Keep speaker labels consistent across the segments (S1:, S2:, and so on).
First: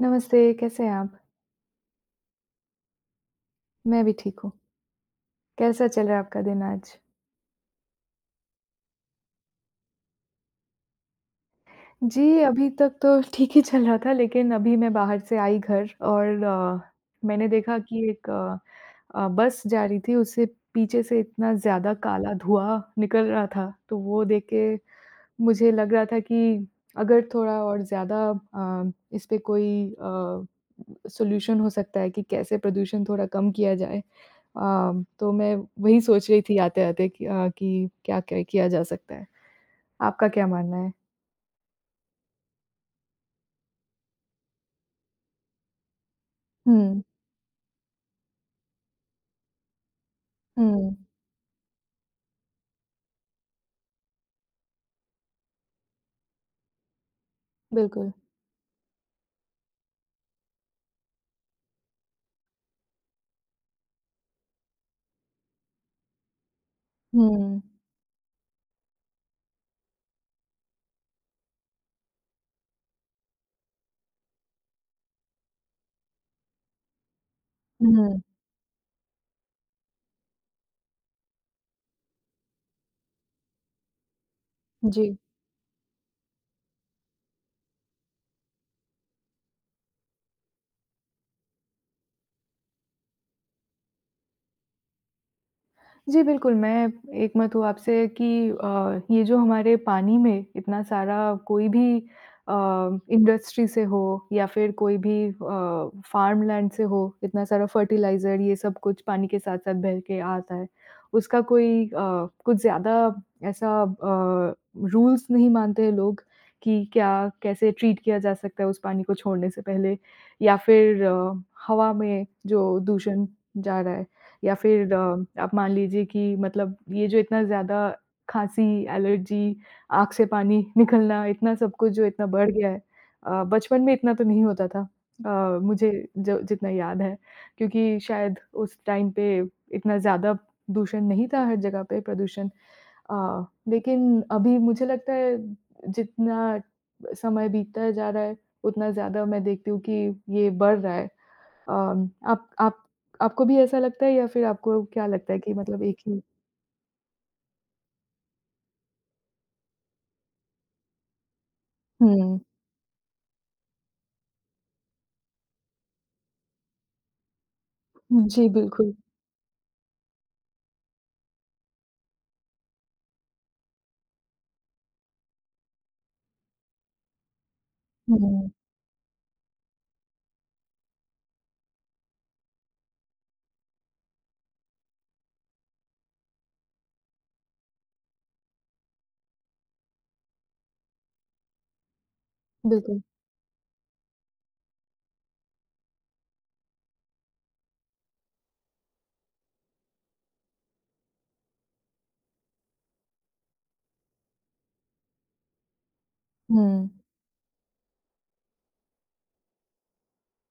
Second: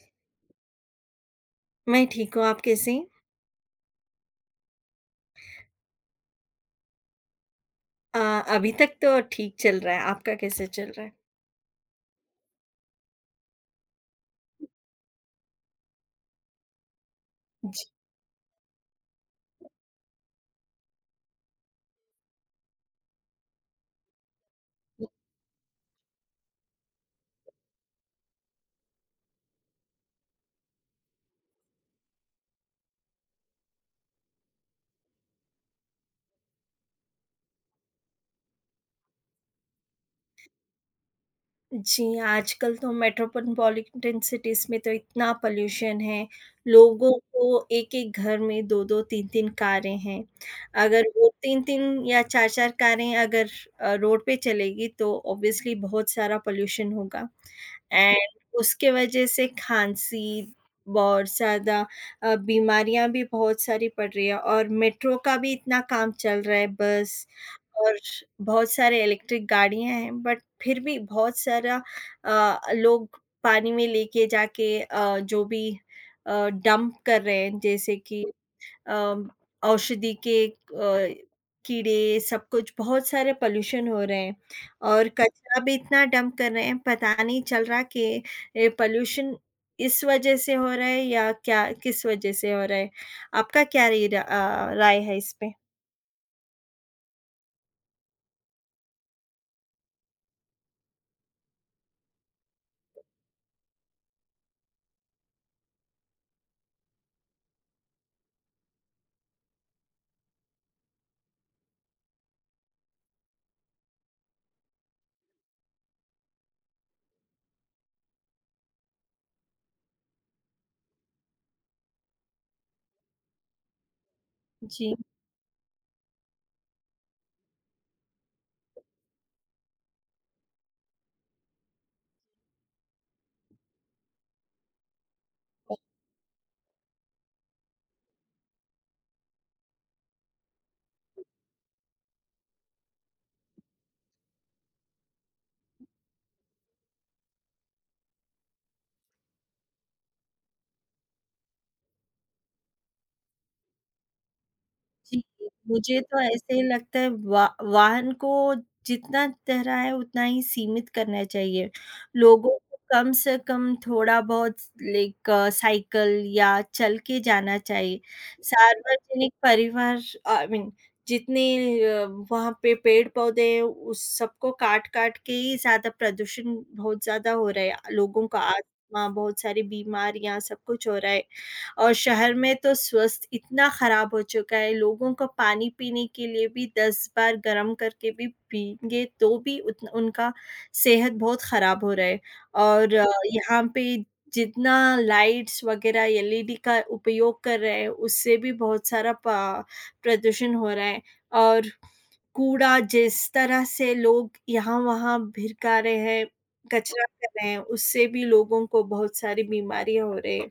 S1: नमस्ते, कैसे हैं आप?
S2: मैं ठीक हूँ, आप कैसे हैं?
S1: मैं भी ठीक हूँ। कैसा चल रहा है आपका दिन आज?
S2: अ, अभी तक तो ठीक चल रहा है, आपका कैसे चल रहा है?
S1: जी, अभी तक तो ठीक ही चल रहा था लेकिन अभी मैं बाहर से आई घर और मैंने देखा
S2: जी।
S1: कि एक बस जा रही थी, उससे पीछे से इतना ज़्यादा काला धुआँ निकल रहा था, तो वो देख के मुझे लग रहा था कि अगर थोड़ा और ज़्यादा इस पे कोई अ, सॉल्यूशन हो सकता है कि कैसे प्रदूषण थोड़ा कम किया जाए। अ, तो मैं वही सोच रही थी आते-आते कि कि क्या-क्या किया जा सकता है? आपका क्या मानना है?
S2: जी, आजकल तो मेट्रोपॉलिटन सिटीज़ में तो इतना पॉल्यूशन है,
S1: हुँ,
S2: लोगों को एक-एक घर में 2-2 3-3 कारें हैं।
S1: हुँ,
S2: अगर वो 3-3 या 4-4 कारें अगर रोड पे चलेगी तो ऑब्वियसली बहुत सारा पॉल्यूशन होगा।
S1: बिल्कुल।
S2: एंड उसके वजह से खाँसी, बहुत ज़्यादा बीमारियाँ भी बहुत सारी पड़ रही है और मेट्रो का भी इतना काम चल रहा है, बस
S1: हुँ,
S2: और बहुत सारे इलेक्ट्रिक गाड़ियाँ हैं, बट फिर भी बहुत सारा लोग पानी में लेके जाके जो भी डंप कर रहे हैं, जैसे
S1: हुँ,
S2: कि अम, औषधि के कीड़े सब कुछ बहुत सारे पोल्यूशन हो रहे हैं और
S1: जी।
S2: कचरा भी इतना डंप कर रहे हैं पता नहीं चल रहा कि ये पोल्यूशन इस वजह से हो रहा है या क्या किस वजह से हो रहा है आपका क्या राय है इस पे
S1: जी, बिल्कुल, मैं एकमत हूँ आपसे कि ये जो हमारे पानी में इतना सारा कोई भी अ, इंडस्ट्री से हो या फिर कोई भी फ़ार्मलैंड से हो, इतना सारा फ़र्टिलाइज़र ये सब कुछ पानी के साथ-साथ बह के आता है। उसका कोई कुछ ज़्यादा ऐसा रूल्स नहीं मानते हैं लोग कि क्या कैसे ट्रीट किया जा सकता है उस पानी को छोड़ने से पहले या फिर हवा में जो दूषण जा रहा है या फिर
S2: जी
S1: आप मान लीजिए कि मतलब ये जो इतना ज़्यादा खाँसी, एलर्जी, आँख से पानी निकलना, इतना सब कुछ जो इतना बढ़ गया है, बचपन में इतना तो नहीं होता था। मुझे जो जितना याद है, क्योंकि शायद उस टाइम पे इतना ज़्यादा दूषण नहीं था हर जगह पे प्रदूषण। लेकिन अभी मुझे लगता है जितना समय बीतता जा रहा है, उतना ज़्यादा मैं देखती हूँ कि ये बढ़ रहा है। आप आपको भी ऐसा लगता है या फिर आपको क्या
S2: जी,
S1: लगता है कि मतलब एक
S2: मुझे तो
S1: ही
S2: ऐसे ही लगता है वा वाहन को जितना तरह है उतना ही सीमित करना चाहिए।
S1: हुँ,
S2: लोगों को कम से कम थोड़ा-बहुत लाइक साइकिल या चल के जाना चाहिए।
S1: जी, बिल्कुल।
S2: सार्वजनिक परिवहन आई मीन जितने अ, वहाँ पे पेड़-पौधे हैं उस सबको काट-काट के ही ज़्यादा प्रदूषण बहुत ज़्यादा हो रहा है। लोगों का
S1: हुँ,
S2: आस्थमा, बहुत सारी बीमारियाँ सब कुछ हो रहा है। और शहर में तो स्वास्थ्य इतना खराब हो चुका है, लोगों को पानी पीने के लिए भी 10 बार गर्म करके भी पिएँगे तो भी उतना उनका सेहत बहुत खराब हो रहा है। और
S1: बिल्कुल।
S2: यहाँ पे जितना लाइट्स वग़ैरह एलईडी का उपयोग कर रहे हैं, उससे भी बहुत सारा प प्रदूषण हो रहा है और कूड़ा जिस तरह से लोग यहाँ-वहाँ भिरका रहे हैं,
S1: हुँ,
S2: कचरा कर रहे हैं, उससे भी लोगों को बहुत सारी बीमारियाँ हो रही हैं।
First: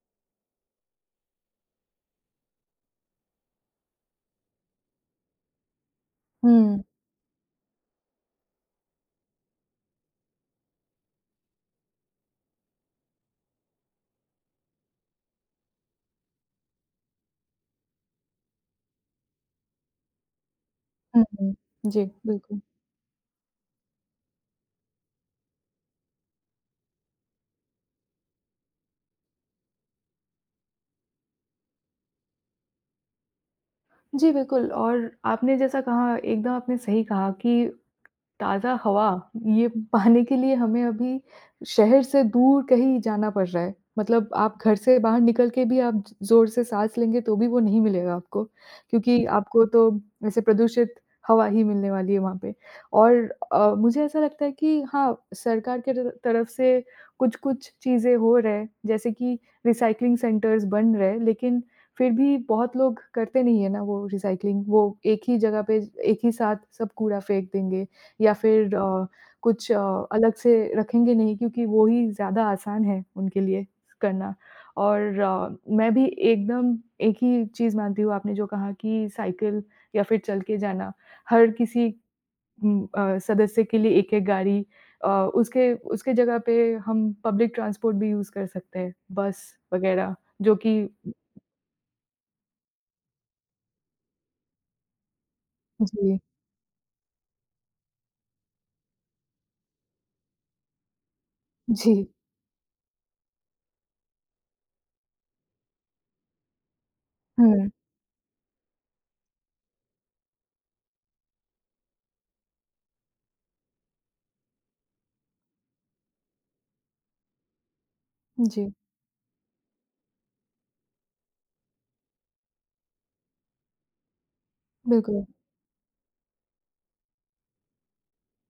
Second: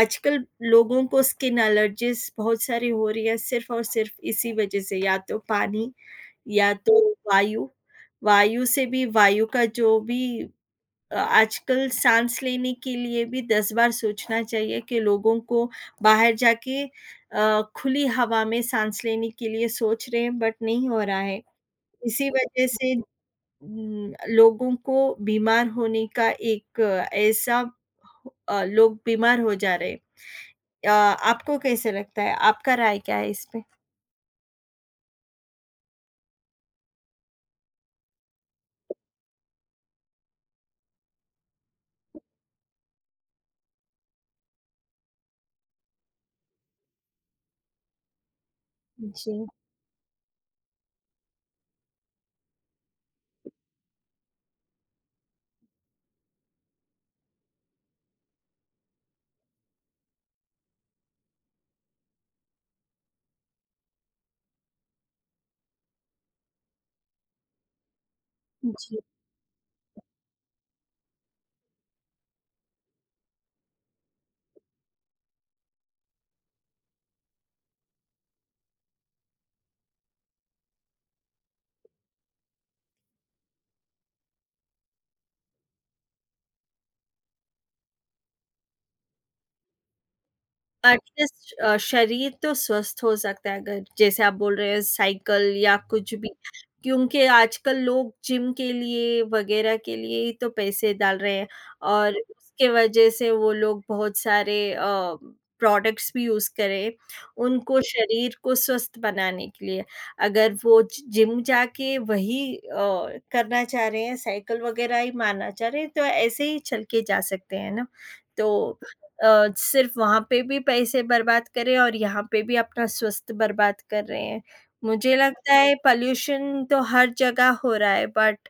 S2: आजकल लोगों को स्किन एलर्जीज़ बहुत सारी हो रही है, सिर्फ़ और सिर्फ़ इसी वजह से, या तो पानी या
S1: हुँ,
S2: तो वायु। वायु से भी वायु का जो भी आजकल साँस लेने के लिए भी 10 बार सोचना चाहिए कि लोगों को बाहर जाके खुली हवा में साँस लेने के लिए सोच रहे हैं, बट नहीं हो रहा
S1: हुँ,
S2: है।
S1: हुँ। जी,
S2: इसी
S1: बिल्कुल।
S2: वजह से लोगों को बीमार होने का एक ऐसा लोग बीमार हो जा रहे हैं। अ, आपको कैसे लगता है? आपका राय क्या है इस पे?
S1: जी, बिल्कुल और आपने जैसा कहा एकदम आपने सही कहा कि ताज़ा हवा, ये पाने के लिए हमें अभी शहर से दूर कहीं जाना पड़ रहा है। मतलब आप घर से बाहर निकल के भी आप ज ज़ोर से साँस लेंगे तो भी वो नहीं मिलेगा आपको, क्योंकि
S2: जी,
S1: आपको तो ऐसे प्रदूषित हवा ही मिलने वाली है वहाँ पे। और मुझे ऐसा लगता है कि हाँ, सरकार के तर तरफ से कुछ-कुछ चीज़ें हो रहे हैं, जैसे कि रिसाइक्लिंग सेंटर्स बन रहे हैं, लेकिन फिर भी बहुत लोग करते नहीं है ना वो रिसाइक्लिंग, वो एक ही जगह पे एक ही साथ सब कूड़ा फेंक देंगे। या फिर
S2: जी।
S1: कुछ अलग से रखेंगे नहीं क्योंकि वो ही ज़्यादा आसान है उनके लिए करना। और मैं भी एकदम एक ही चीज़ मानती हूँ आपने जो कहा कि साइकिल या फिर चल के जाना, हर किसी सदस्य के लिए एक-एक गाड़ी अ, उसके उसके जगह पे हम पब्लिक ट्रांसपोर्ट भी यूज़ कर सकते हैं, बस वग़ैरह जो कि
S2: एटलीस्ट शरीर तो स्वस्थ हो सकता है अगर जैसे आप बोल रहे हैं साइकिल या कुछ
S1: जी,
S2: भी, क्योंकि आजकल लोग जिम के लिए वगैरह के लिए ही तो पैसे डाल रहे हैं
S1: जी।
S2: और उसके वजह से वो लोग बहुत सारे प्रोडक्ट्स भी यूज़ करें,
S1: हुँ,
S2: उनको शरीर को स्वस्थ बनाने के लिए। अगर वो जि जिम जाके वही करना चाह रहे हैं, साइकिल वगैरह ही मारना चाह रहे हैं, तो ऐसे ही चल के जा सकते हैं ना, तो
S1: जी,
S2: सिर्फ़ वहाँ पे भी पैसे बर्बाद कर रहे हैं और यहाँ पे भी अपना स्वास्थ्य बर्बाद कर रहे हैं। मुझे
S1: बिल्कुल।
S2: लगता है पॉल्यूशन तो हर जगह हो रहा है बट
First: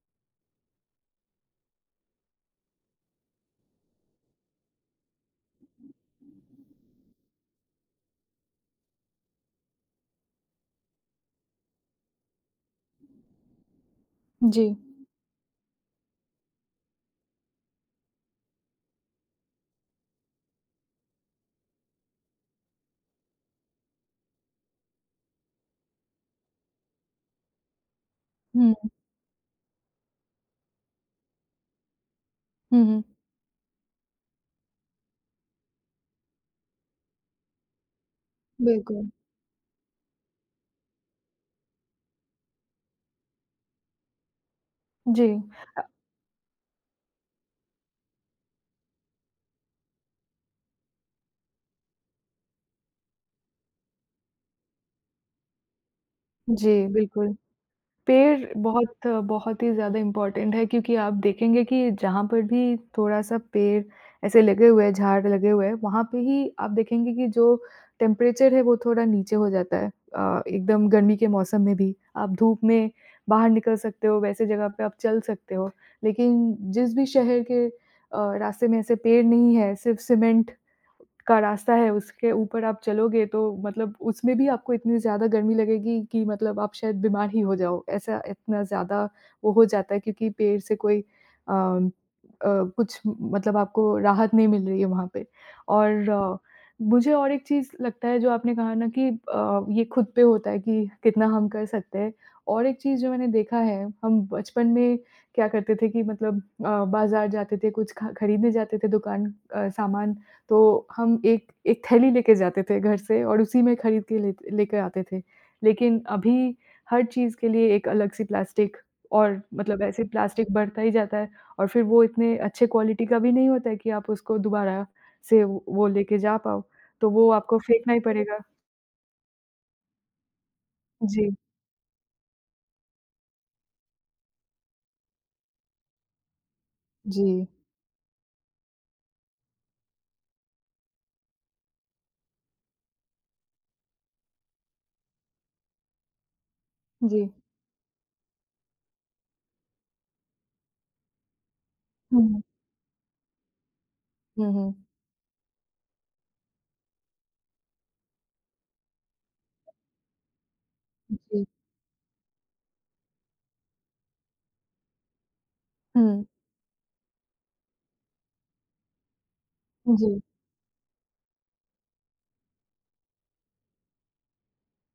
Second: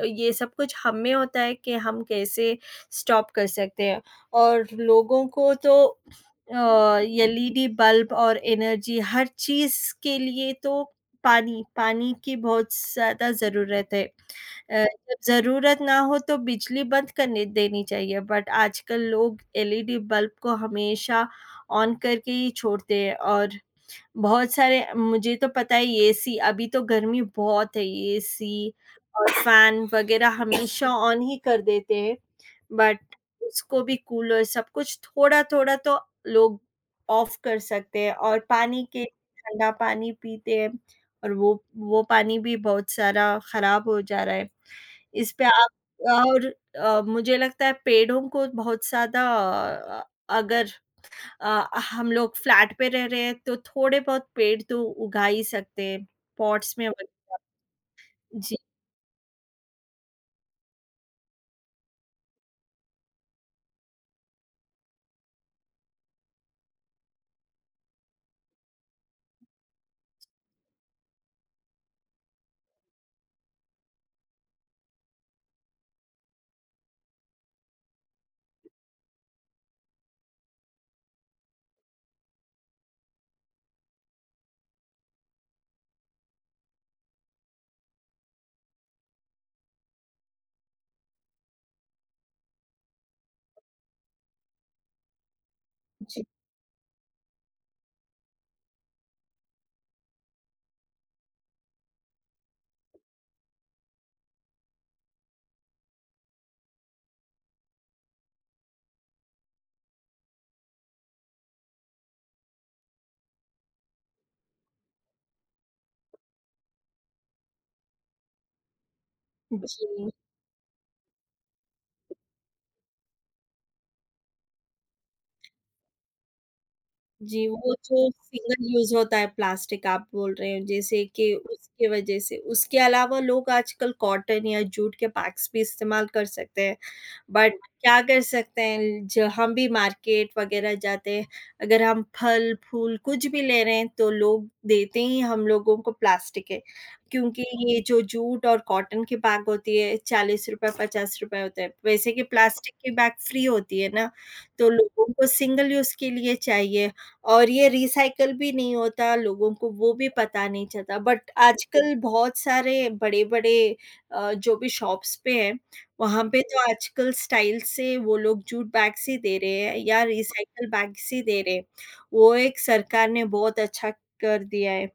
S2: ये सब कुछ हम में होता है कि हम कैसे स्टॉप कर सकते हैं और लोगों को तो एलईडी बल्ब और एनर्जी हर चीज़ के लिए तो पानी, पानी की बहुत ज़्यादा ज़रूरत है।
S1: जी।
S2: अ, जब ज़रूरत ना हो तो बिजली बंद करने देनी चाहिए, बट आजकल लोग एलईडी बल्ब को हमेशा ऑन करके ही छोड़ते हैं और बहुत सारे मुझे तो पता है एसी अभी तो गर्मी बहुत है, एसी
S1: हुँ,
S2: और फैन वग़ैरह हमेशा ऑन ही कर देते हैं,
S1: हुँ,
S2: बट
S1: हुँ,
S2: उसको भी कूलर सब कुछ थोड़ा-थोड़ा तो लोग ऑफ कर सकते हैं और पानी के
S1: बिल्कुल,
S2: ठंडा पानी पीते हैं और वो पानी भी बहुत सारा खराब हो जा रहा है।
S1: जी।
S2: इस पे आप और मुझे लगता है पेड़ों को बहुत ज़्यादा अगर हम लोग फ्लैट पे रह रहे हैं तो थोड़े बहुत पेड़ तो उगा ही सकते हैं पॉट्स
S1: जी,
S2: में व
S1: बिल्कुल। पेड़
S2: जी।
S1: बहुत बहुत ही ज़्यादा इम्पोर्टेंट है क्योंकि आप देखेंगे कि जहाँ पर भी थोड़ा-सा पेड़ ऐसे लगे हुए हैं, झाड़ लगे हुए हैं, वहाँ पे ही आप देखेंगे कि जो टेम्परेचर है वो थोड़ा नीचे हो जाता है। एकदम गर्मी के मौसम में भी आप धूप में बाहर निकल सकते हो, वैसे जगह पे आप चल सकते हो। लेकिन जिस भी शहर के रास्ते में ऐसे पेड़ नहीं है, सिर्फ़ सीमेंट का रास्ता है, उसके ऊपर आप चलोगे तो मतलब उसमें भी आपको इतनी ज़्यादा गर्मी लगेगी कि मतलब आप शायद बीमार ही हो जाओ। ऐसा इतना ज़्यादा वो हो जाता है क्योंकि पेड़ से कोई कुछ मतलब आपको राहत नहीं मिल रही है वहाँ पे। और
S2: जी।
S1: मुझे और एक चीज़ लगता है जो आपने कहा ना कि ये खुद पे होता है कि कितना हम कर सकते हैं। और एक चीज़ जो मैंने देखा है, हम बचपन में क्या करते थे कि मतलब बाज़ार जाते थे, कुछ ख खरीदने जाते थे दुकान सामान तो हम एक एक थैली लेके जाते थे घर से और उसी में खरीद के ले लेके आते थे। लेकिन अभी हर चीज़ के लिए एक अलग-सी प्लास्टिक और मतलब ऐसे
S2: जी,
S1: प्लास्टिक बढ़ता ही जाता है और फिर वो इतने अच्छे क्वालिटी का भी नहीं होता है कि आप उसको दोबारा से वो लेके जा पाओ, तो वो
S2: जी,
S1: आपको
S2: वो
S1: फेंकना ही
S2: जो
S1: पड़ेगा।
S2: सिंगल यूज़ होता है प्लास्टिक आप बोल रहे हैं जैसे कि
S1: जी,
S2: उसकी वजह से उसके अलावा लोग आजकल कॉटन या जूट के बैग्स भी इस्तेमाल कर सकते हैं।
S1: जी,
S2: बट क्या कर सकते हैं, जो हम भी मार्केट वगैरह जाते हैं, अगर हम फल-फूल कुछ भी ले रहे हैं, तो लोग देते ही हम लोगों को प्लास्टिक है।
S1: जी।
S2: क्योंकि ये जो जूट और कॉटन की बैग होती है, ₹40, ₹50 होते हैं। वैसे कि
S1: हुँ,
S2: प्लास्टिक की बैग फ्री होती है ना,
S1: हुँ,
S2: तो
S1: हुँ।
S2: लोगों को सिंगल यूज़ के लिए चाहिए और ये रिसाइकल भी नहीं होता, लोगों को वो भी पता नहीं चलता। बट
S1: जी,
S2: आजकल बहुत सारे बड़े-बड़े जो भी शॉप्स पे हैं, वहाँ
S1: हुँ,
S2: पे तो आजकल स्टाइल से वो लोग जूट बैग्स ही दे रहे हैं या
S1: जी,
S2: रिसाइकल बैग्स ही दे रहे हैं। वो एक सरकार ने बहुत अच्छा कर दिया है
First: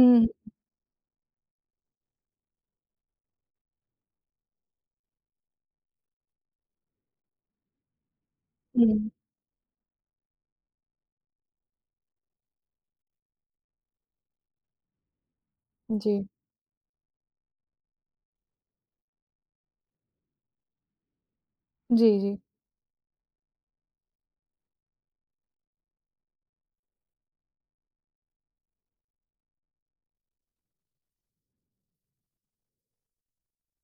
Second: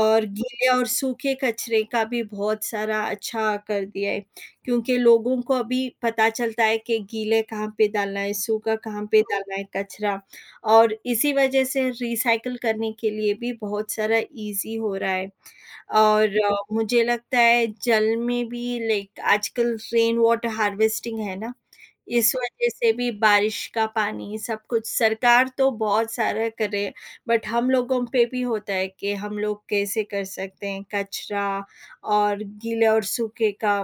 S2: और गीले और सूखे कचरे का भी बहुत सारा अच्छा कर दिया है, क्योंकि लोगों को अभी पता चलता है कि गीले कहाँ पे डालना है, सूखा कहाँ
S1: हुँ।
S2: पे डालना है कचरा और इसी वजह से रिसाइकल करने के लिए भी बहुत सारा ईज़ी हो रहा है।
S1: जी,
S2: और मुझे लगता है जल में भी लाइक आजकल रेन वाटर हार्वेस्टिंग है ना,
S1: जी,
S2: इस
S1: जी।
S2: वजह से भी बारिश का पानी सब कुछ सरकार तो बहुत सारा करे, बट हम लोगों पे भी होता है कि हम लोग कैसे कर सकते हैं कचरा और गीले और सूखे का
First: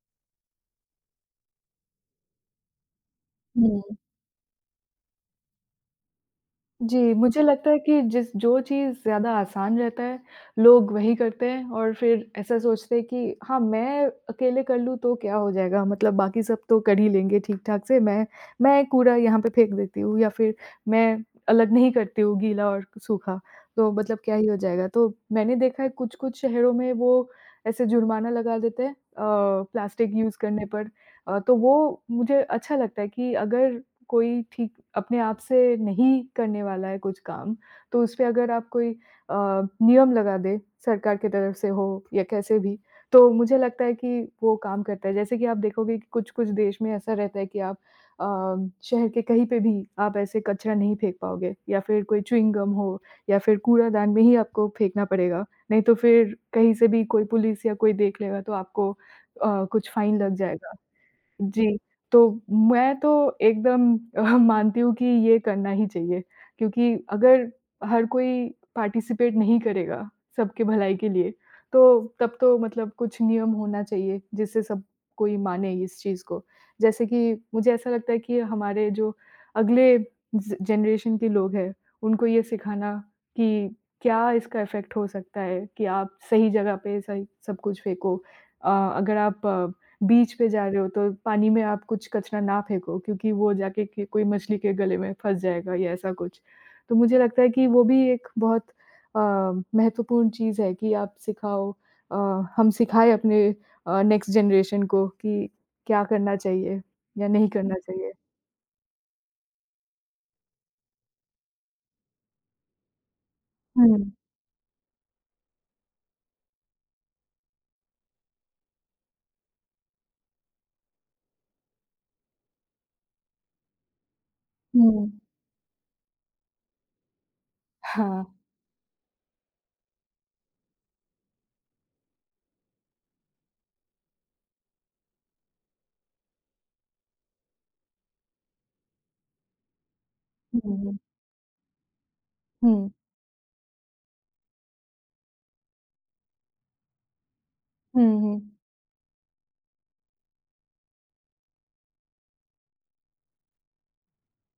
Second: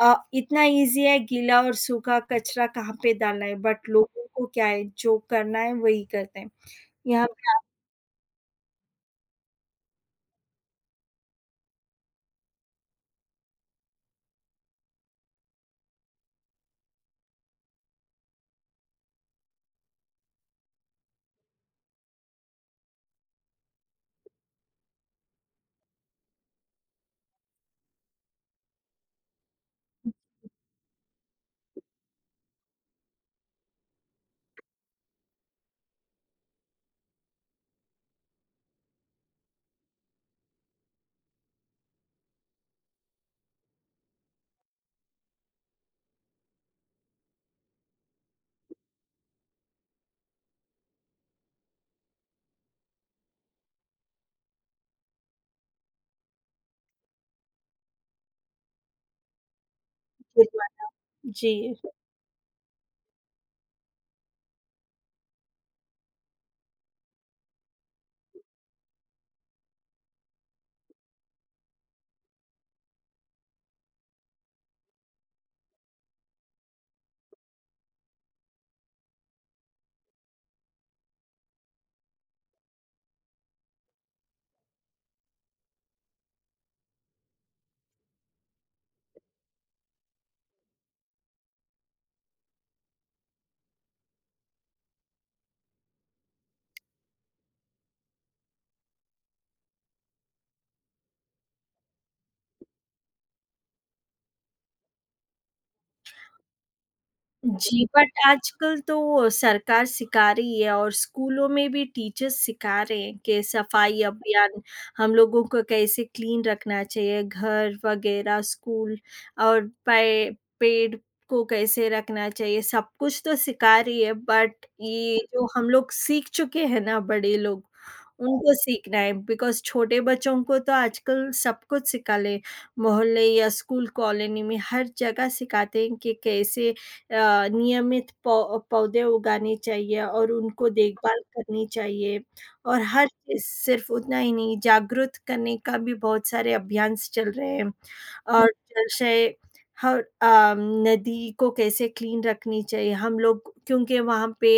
S2: इतना ईज़ी है गीला और सूखा कचरा कहाँ पे डालना है
S1: हुँ।
S2: बट लोगों को क्या है, जो करना है वही करते हैं।
S1: जी,
S2: यहाँ
S1: मुझे
S2: पे आप
S1: लगता है कि जिस जो चीज़ ज़्यादा आसान रहता है, लोग वही करते हैं और फिर ऐसा सोचते हैं कि हाँ, मैं अकेले कर लूँ तो क्या हो जाएगा? मतलब बाकी सब तो कर ही लेंगे ठीक-ठाक से, मैं कूड़ा यहाँ पे फेंक देती हूँ या फिर मैं अलग नहीं करती हूँ गीला और सूखा, तो मतलब क्या ही हो जाएगा? तो मैंने देखा है कुछ-कुछ शहरों में वो ऐसे जुर्माना लगा देते हैं प्लास्टिक यूज़ करने पर। तो वो मुझे अच्छा लगता है कि अगर कोई ठीक अपने आप से नहीं करने वाला है कुछ काम, तो उस पे अगर आप कोई अ, नियम लगा दें, सरकार की तरफ से हो या कैसे भी, तो मुझे लगता है कि वो काम करता है। जैसे कि आप देखोगे कि कुछ-कुछ देश में ऐसा रहता है कि आप अ, शहर के कहीं पे भी आप ऐसे कचरा नहीं फेंक पाओगे या फिर कोई च्युइंग गम हो या फिर कूड़ादान में ही आपको फेंकना पड़ेगा, नहीं तो फिर कहीं से भी कोई पुलिस या कोई देख लेगा तो आपको कुछ फाइन लग जाएगा।
S2: जी।
S1: जी, तो मैं तो एकदम मानती हूँ कि ये करना ही चाहिए, क्योंकि अगर हर कोई पार्टिसिपेट नहीं करेगा, सबके भलाई के लिए, तो तब तो मतलब कुछ नियम होना चाहिए, जिससे सब कोई माने इस चीज़ को। जैसे कि मुझे ऐसा लगता है कि हमारे जो अगले ज जनरेशन के लोग हैं, उनको ये सिखाना कि क्या इसका इफ़ेक्ट हो सकता है कि आप सही जगह पे सही सब कुछ फेंको। अ, अगर आप बीच पे जा रहे हो तो पानी में आप कुछ कचरा ना फेंको क्योंकि वो जाके के कोई मछली के गले में फँस जाएगा या ऐसा कुछ। तो मुझे लगता है कि वो भी एक बहुत अ, महत्वपूर्ण चीज़ है कि आप सिखाओ, अ, हम सिखाएँ अपने नेक्स्ट जनरेशन को कि क्या करना चाहिए या नहीं करना
S2: जी, बट
S1: चाहिए।
S2: आजकल तो सरकार सिखा रही है और स्कूलों में भी टीचर्स सिखा रहे हैं कि
S1: हुँ,
S2: सफाई अभियान हम लोगों को कैसे क्लीन रखना चाहिए, घर वगैरह, स्कूल और पे पेड़ को कैसे रखना चाहिए, सब कुछ तो सिखा रही है बट
S1: हुँ।
S2: ये जो हम लोग सीख चुके हैं ना बड़े लोग,
S1: हाँ।
S2: उनको सीखना है बिकॉज़ छोटे बच्चों को तो आजकल सब कुछ सिखा ले मोहल्ले या स्कूल कॉलोनी में हर जगह सिखाते हैं कि कैसे अ, नियमित पौ पौधे उगाने चाहिए और उनको
S1: हुँ,
S2: देखभाल करनी चाहिए और
S1: हुँ,
S2: हर चीज़ सिर्फ़ उतना ही नहीं जागरूक करने का भी बहुत सारे अभियान्स चल रहे हैं
S1: हुँ, हुँ।
S2: और जैसे हर नदी को कैसे क्लीन रखनी चाहिए हम लोग क्योंकि वहाँ पे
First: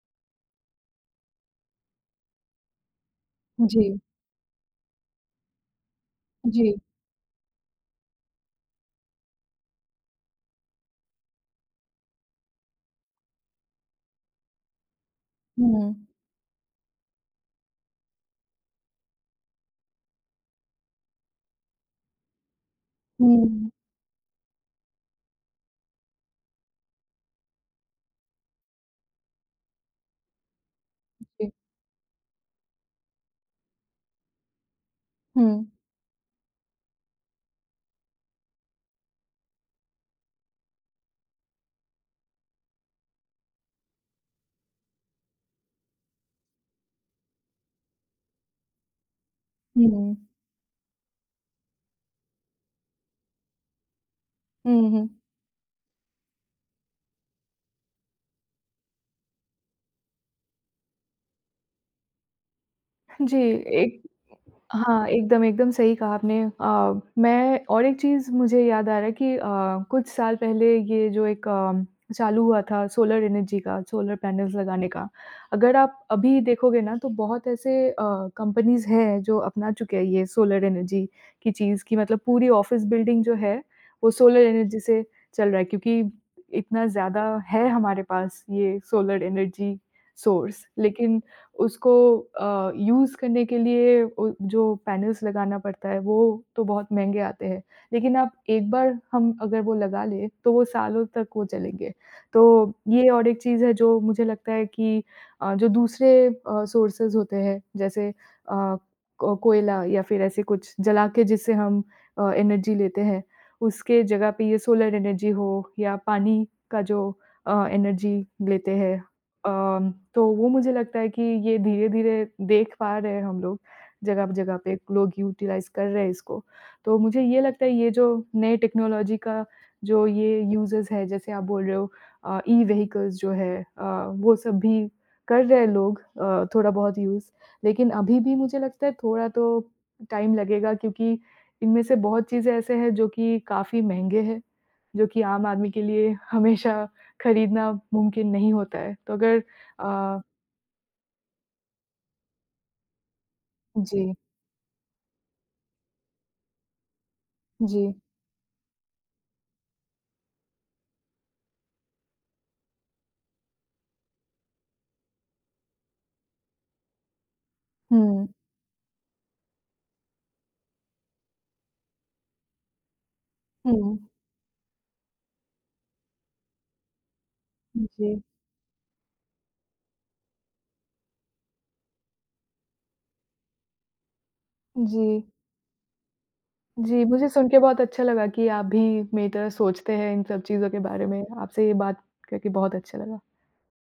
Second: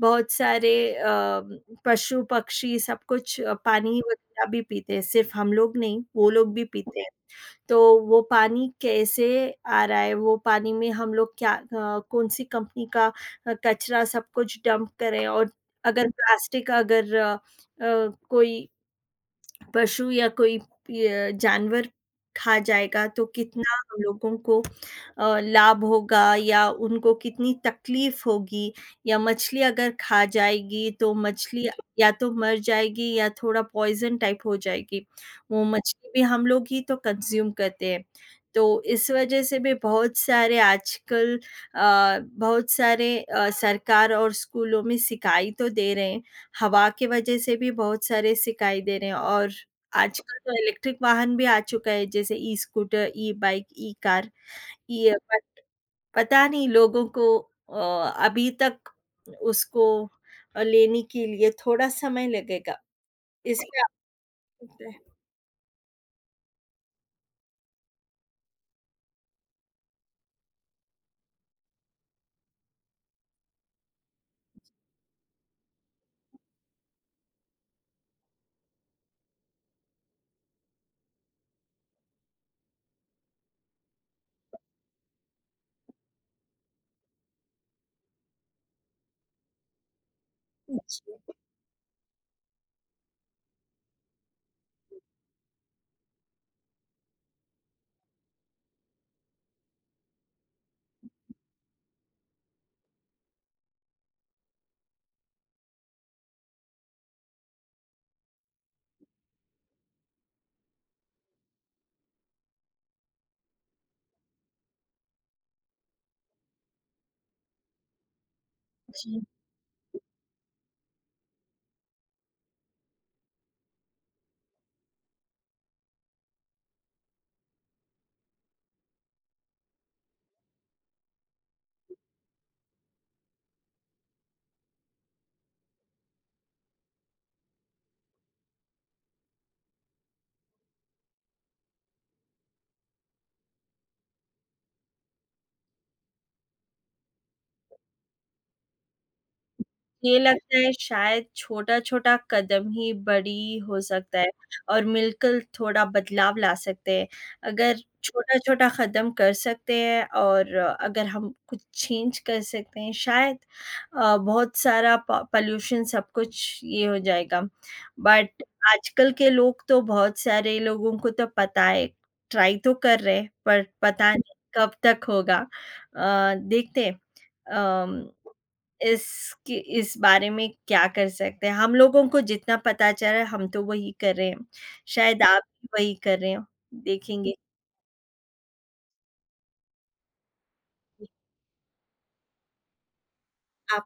S2: बहुत सारे पशु-पक्षी सब कुछ
S1: जी,
S2: पानी वग़ैरह भी पीते हैं, सिर्फ़ हम लोग नहीं, वो लोग भी
S1: जी।
S2: पीते हैं। तो वो पानी कैसे आ रहा है, वो पानी में हम लोग क्या कौन-सी कंपनी का कचरा सब कुछ डंप करें और
S1: हुँ,
S2: अगर प्लास्टिक अगर अ, अ, कोई पशु या कोई य जानवर खा जाएगा तो
S1: हुँ,
S2: कितना हम लोगों को लाभ होगा या उनको कितनी तकलीफ होगी या मछली अगर खा जाएगी तो
S1: जी।
S2: मछली या तो मर जाएगी या थोड़ा पॉइज़न टाइप हो जाएगी।
S1: हुँ,
S2: वो मछली भी हम लोग ही तो कंज़्यूम करते हैं। तो इस वज़ह से भी बहुत सारे आजकल बहुत सारे सरकार और स्कूलों में शिकायत तो दे रहे हैं। हवा के वज़ह से भी बहुत सारे शिकायत दे रहे हैं और
S1: हुँ,
S2: आजकल तो इलेक्ट्रिक वाहन भी आ चुका है जैसे ई-स्कूटर, ई-बाइक, ई-कार,
S1: हुँ,
S2: ई
S1: हुँ।
S2: अ, प पता नहीं लोगों को अ, अभी तक उसको लेने के लिए थोड़ा समय लगेगा।
S1: जी,
S2: इसमें
S1: एक हाँ, एकदम, एकदम सही कहा आपने। मैं और एक चीज़ मुझे याद आ रहा है कि कुछ साल पहले ये जो एक चालू हुआ था सोलर एनर्जी का, सोलर पैनल्स लगाने का। अगर आप अभी देखोगे ना तो बहुत ऐसे कंपनीज़ हैं जो अपना चुके हैं ये सोलर एनर्जी की चीज़ कि मतलब पूरी ऑफ़िस बिल्डिंग जो है वो सोलर एनर्जी से चल रहा है क्योंकि इतना ज़्यादा है हमारे पास ये सोलर एनर्जी सोर्स। लेकिन उसको यूज़ करने के लिए उ जो पैनल्स लगाना पड़ता है, वो तो बहुत महँगे आते हैं। लेकिन आप एक बार हम अगर वो लगा लें, तो वो सालों तक वो चलेंगे। तो ये और एक चीज़ है जो मुझे लगता है कि जो दूसरे सोर्सेज़ होते हैं, जैसे को कोयला या फिर ऐसे कुछ जला के जिससे हम एनर्जी लेते हैं, उसके जगह पे ये सोलर एनर्जी हो या पानी का जो एनर्जी लेते हैं।
S2: जी।
S1: तो वो मुझे लगता है कि ये धीरे-धीरे देख पा रहे हैं हम लोग, जगह-जगह पे लोग यूटिलाइज़ कर रहे हैं इसको। तो मुझे ये लगता है ये जो नए टेक्नोलॉजी का जो ये यूज़ेज़ है, जैसे आप बोल रहे हो ई-व्हीकल्स जो है वो सब भी कर रहे हैं लोग थोड़ा बहुत यूज़। लेकिन अभी भी मुझे लगता है थोड़ा तो टाइम लगेगा क्योंकि इनमें से बहुत चीज़ें ऐसे हैं जो कि काफ़ी महँगे हैं, जो कि आम आदमी के लिए हमेशा खरीदना मुमकिन नहीं होता है। तो अगर
S2: ये
S1: अ,
S2: लगता है शायद छोटा-छोटा कदम ही बड़ी हो
S1: जी,
S2: सकता है और मिलकर थोड़ा बदलाव ला सकते हैं। अगर
S1: जी।
S2: छोटा-छोटा कदम कर सकते हैं और अगर हम कुछ चेंज कर सकते हैं शायद बहुत सारा प पॉल्यूशन सब कुछ ये हो जाएगा।
S1: हुँ,
S2: बट आजकल के लोग तो बहुत सारे लोगों को तो पता है, ट्राई तो कर रहे हैं पर
S1: हुँ।
S2: पता नहीं कब तक होगा। देखते हैं। अम
S1: जी,
S2: इसके इस बारे में क्या कर सकते हैं? हम लोगों को जितना पता चल रहा है हम तो वही कर रहे हैं।
S1: जी,
S2: शायद आप भी वही कर रहे हो,
S1: जी। मुझे
S2: देखेंगे
S1: सुन के बहुत अच्छा लगा कि आप भी मेरी तरह सोचते हैं इन सब चीज़ों के
S2: कि
S1: बारे में। आपसे ये बात करके बहुत अच्छा लगा।
S2: आप